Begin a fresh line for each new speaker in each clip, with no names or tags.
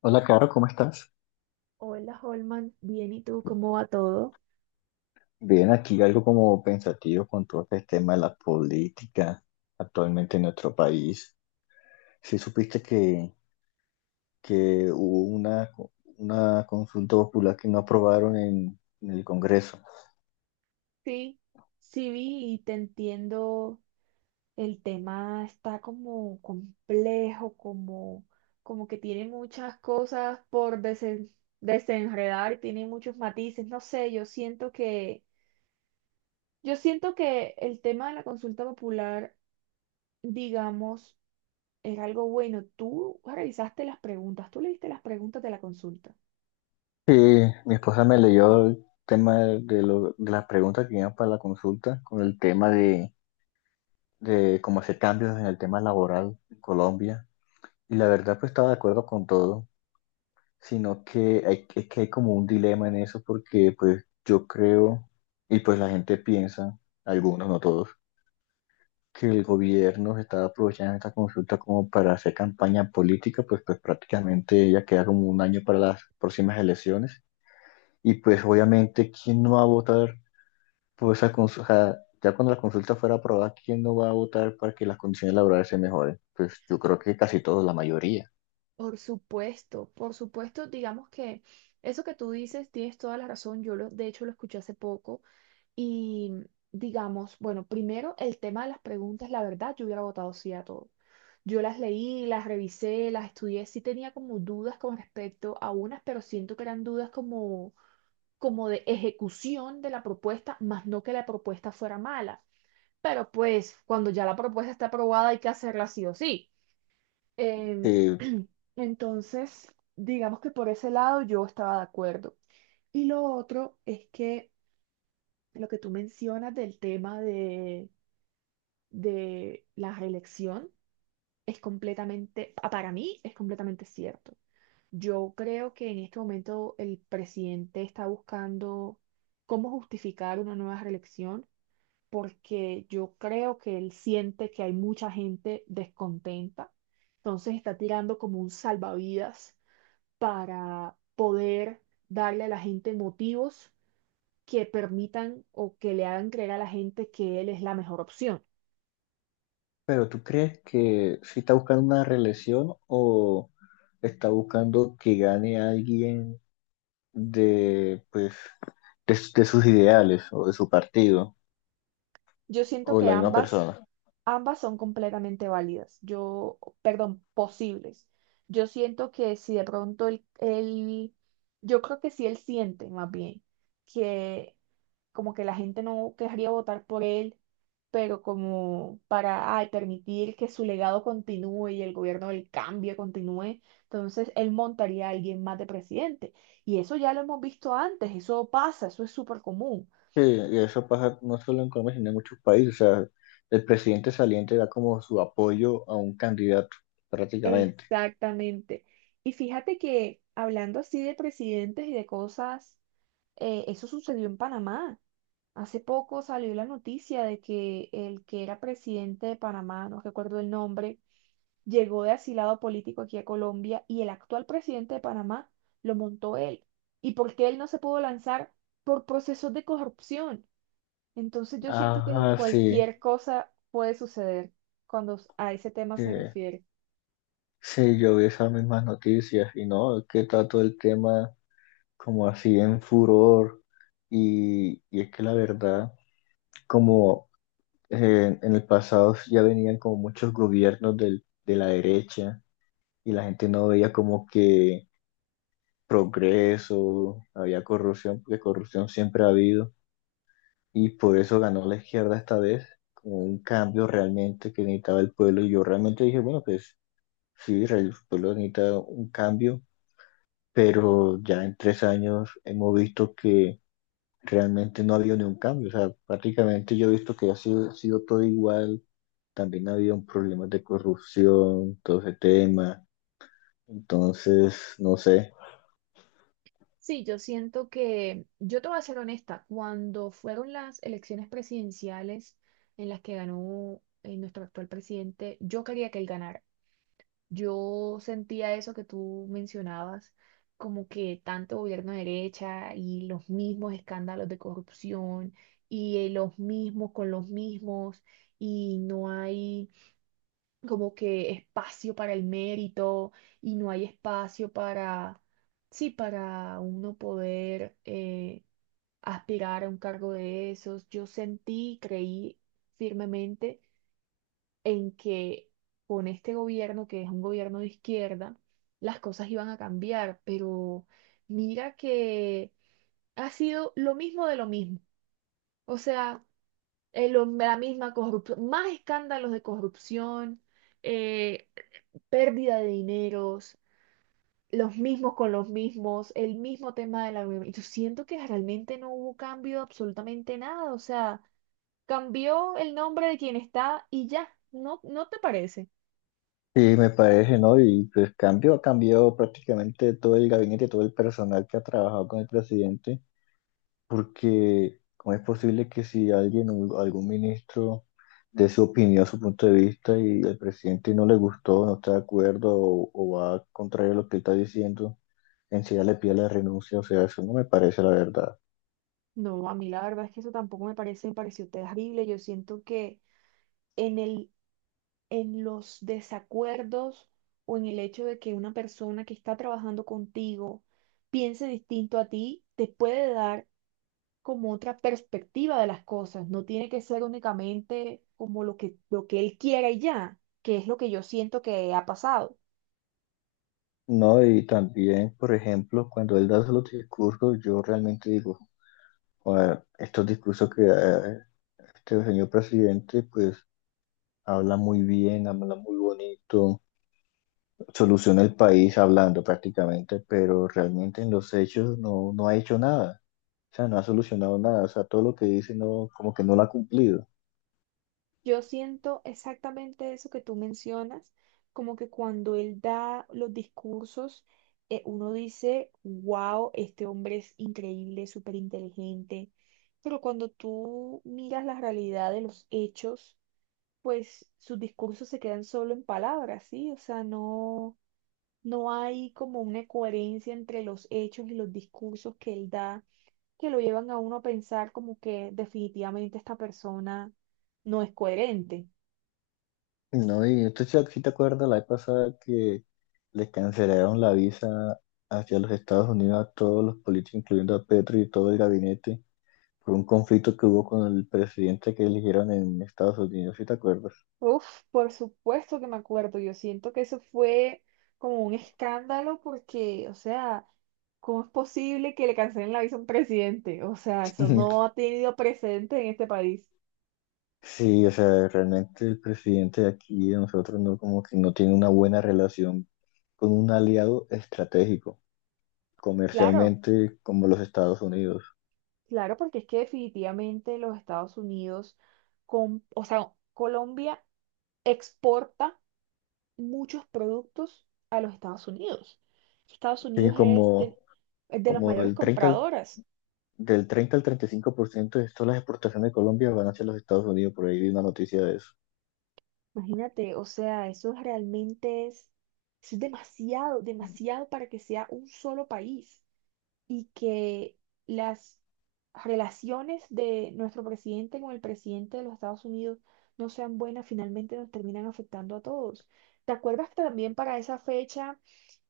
Hola, Caro, ¿cómo estás?
Hola, Holman. Bien, ¿y tú cómo va todo?
Bien, aquí algo como pensativo con todo este tema de la política actualmente en nuestro país. Si supiste que hubo una consulta popular que no aprobaron en el Congreso.
Sí, sí vi y te entiendo. El tema está como complejo, como que tiene muchas cosas por desenredar, tiene muchos matices. No sé, yo siento que el tema de la consulta popular, digamos, era algo bueno. Tú revisaste las preguntas, tú leíste las preguntas de la consulta.
Sí, mi esposa me leyó el tema de las preguntas que iban para la consulta con el tema de cómo hacer cambios en el tema laboral en Colombia. Y la verdad, pues estaba de acuerdo con todo, sino que hay, es que hay como un dilema en eso porque pues yo creo, y pues la gente piensa, algunos, no todos, que el gobierno se está aprovechando esta consulta como para hacer campaña política, pues prácticamente ya queda como un año para las próximas elecciones. Y pues obviamente, ¿quién no va a votar por esa consulta? Ya cuando la consulta fuera aprobada, ¿quién no va a votar para que las condiciones laborales se mejoren? Pues yo creo que casi todos, la mayoría.
Por supuesto, digamos que eso que tú dices tienes toda la razón. De hecho lo escuché hace poco y digamos, bueno, primero el tema de las preguntas, la verdad, yo hubiera votado sí a todo. Yo las leí, las revisé, las estudié, sí tenía como dudas con respecto a unas, pero siento que eran dudas como de ejecución de la propuesta, más no que la propuesta fuera mala. Pero pues cuando ya la propuesta está aprobada hay que hacerla sí o sí. Em,
Eh,
entonces, digamos que por ese lado yo estaba de acuerdo. Y lo otro es que lo que tú mencionas del tema de la reelección para mí es completamente cierto. Yo creo que en este momento el presidente está buscando cómo justificar una nueva reelección porque yo creo que él siente que hay mucha gente descontenta. Entonces está tirando como un salvavidas para poder darle a la gente motivos que permitan o que le hagan creer a la gente que él es la mejor opción.
Pero ¿tú crees que si está buscando una reelección o está buscando que gane alguien de, pues, de sus ideales o de su partido
Yo siento
o
que
la misma
ambas,
persona?
ambas son completamente válidas. Yo, perdón, posibles. Yo siento que si de pronto él, él- yo creo que si él siente más bien que como que la gente no querría votar por él, pero como para ay, permitir que su legado continúe y el gobierno del cambio continúe, entonces él montaría a alguien más de presidente. Y eso ya lo hemos visto antes, eso pasa, eso es súper común.
Sí, y eso pasa no solo en Colombia, sino en muchos países. O sea, el presidente saliente da como su apoyo a un candidato, prácticamente.
Exactamente. Y fíjate que hablando así de presidentes y de cosas, eso sucedió en Panamá. Hace poco salió la noticia de que el que era presidente de Panamá, no recuerdo el nombre, llegó de asilado político aquí a Colombia y el actual presidente de Panamá lo montó él. ¿Y por qué él no se pudo lanzar? Por procesos de corrupción. Entonces yo siento que
Ajá, sí,
cualquier cosa puede suceder cuando a ese tema
sí,
se refiere.
sí, yo vi esas mismas noticias y no, es que está todo el tema como así en furor. Y es que la verdad, como en el pasado ya venían como muchos gobiernos del- de la derecha y la gente no veía como que progreso, había corrupción, porque corrupción siempre ha habido. Y por eso ganó la izquierda esta vez, como un cambio realmente que necesitaba el pueblo. Y yo realmente dije, bueno, pues sí, el pueblo necesita un cambio, pero ya en 3 años hemos visto que realmente no ha habido ningún cambio. O sea, prácticamente yo he visto que ha sido todo igual. También ha habido problemas de corrupción, todo ese tema. Entonces, no sé.
Sí, yo te voy a ser honesta, cuando fueron las elecciones presidenciales en las que ganó nuestro actual presidente, yo quería que él ganara. Yo sentía eso que tú mencionabas, como que tanto gobierno de derecha y los mismos escándalos de corrupción y los mismos con los mismos y no hay como que espacio para el mérito y no hay espacio para, sí, para uno poder aspirar a un cargo de esos. Yo sentí, creí firmemente en que con este gobierno, que es un gobierno de izquierda, las cosas iban a cambiar, pero mira que ha sido lo mismo de lo mismo. O sea, la misma corrupción, más escándalos de corrupción. eh, Pérdida de dineros, los mismos con los mismos, el mismo tema de la. Y yo siento que realmente no hubo cambio de absolutamente nada, o sea, cambió el nombre de quien está y ya, ¿no, no te parece?
Sí, me parece, ¿no? Y pues cambio, ha cambiado prácticamente todo el gabinete, todo el personal que ha trabajado con el presidente, porque ¿cómo es posible que si alguien, o algún ministro, dé su opinión, su punto de vista y al presidente no le gustó, no está de acuerdo o va contrario a lo que él está diciendo, encima le pide la renuncia? O sea, eso no me parece, la verdad.
No, a mí la verdad es que eso tampoco me parece, me pareció terrible, yo siento que en el, en los desacuerdos o en el hecho de que una persona que está trabajando contigo piense distinto a ti, te puede dar como otra perspectiva de las cosas, no tiene que ser únicamente como lo que él quiera y ya, que es lo que yo siento que ha pasado.
No, y también, por ejemplo, cuando él da los discursos, yo realmente digo: "Joder, estos discursos que da este señor presidente, pues habla muy bien, habla muy bonito, soluciona el país hablando prácticamente, pero realmente en los hechos no, no ha hecho nada, o sea, no ha solucionado nada, o sea, todo lo que dice no, como que no lo ha cumplido".
Yo siento exactamente eso que tú mencionas, como que cuando él da los discursos, uno dice, wow, este hombre es increíble, súper inteligente, pero cuando tú miras la realidad de los hechos, pues sus discursos se quedan solo en palabras, ¿sí? O sea, no hay como una coherencia entre los hechos y los discursos que él da, que lo llevan a uno a pensar como que definitivamente esta persona no es coherente.
No, y entonces si te acuerdas la vez pasada que les cancelaron la visa hacia los Estados Unidos a todos los políticos, incluyendo a Petro y todo el gabinete, por un conflicto que hubo con el presidente que eligieron en Estados Unidos, si te acuerdas.
Uf, por supuesto que me acuerdo. Yo siento que eso fue como un escándalo porque, o sea, ¿cómo es posible que le cancelen la visa a un presidente? O sea, eso no ha tenido precedente en este país.
Sí, o sea, realmente el presidente de aquí de nosotros no, como que no tiene una buena relación con un aliado estratégico,
Claro,
comercialmente, como los Estados Unidos.
claro, porque es que definitivamente los Estados Unidos, o sea, Colombia exporta muchos productos a los Estados Unidos. Estados
Sí,
Unidos
como,
es de las
como
mayores
el
compradoras.
del 30 al 35% de todas las exportaciones de Colombia van hacia los Estados Unidos, por ahí vi una noticia de eso.
Imagínate, o sea, eso es demasiado, demasiado para que sea un solo país. Y que las relaciones de nuestro presidente con el presidente de los Estados Unidos no sean buenas, finalmente nos terminan afectando a todos. ¿Te acuerdas que también para esa fecha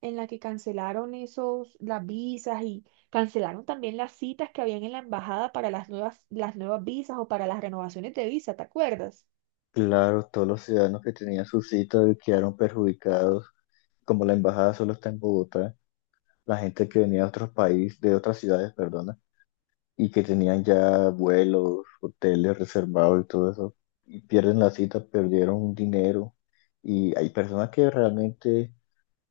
en la que cancelaron las visas y cancelaron también las citas que habían en la embajada para las nuevas visas o para las renovaciones de visa? ¿Te acuerdas?
Claro, todos los ciudadanos que tenían su cita quedaron perjudicados, como la embajada solo está en Bogotá, la gente que venía de otros países, de otras ciudades, perdona, y que tenían ya vuelos, hoteles reservados y todo eso, y pierden la cita, perdieron dinero, y hay personas que realmente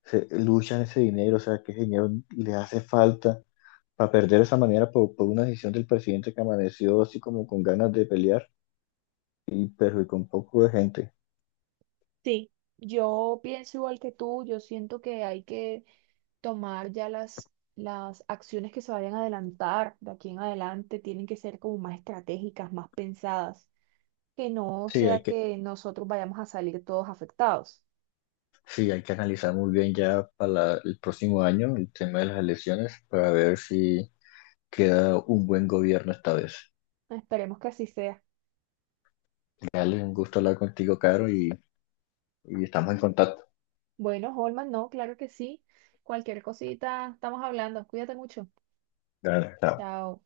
se, luchan ese dinero, o sea, que ese dinero les hace falta para perder de esa manera por una decisión del presidente que amaneció así como con ganas de pelear y perjudicó un poco de gente.
Sí. Yo pienso igual que tú, yo siento que hay que tomar ya las acciones que se vayan a adelantar de aquí en adelante tienen que ser como más estratégicas, más pensadas, que no
Sí,
sea
hay que
que nosotros vayamos a salir todos afectados.
Sí, hay que analizar muy bien ya para la- el próximo año el tema de las elecciones para ver si queda un buen gobierno esta vez.
Esperemos que así sea.
Dale, un gusto hablar contigo, Caro, y estamos en contacto.
Bueno, Holman, no, claro que sí. Cualquier cosita, estamos hablando. Cuídate mucho.
Dale, chao.
Chao.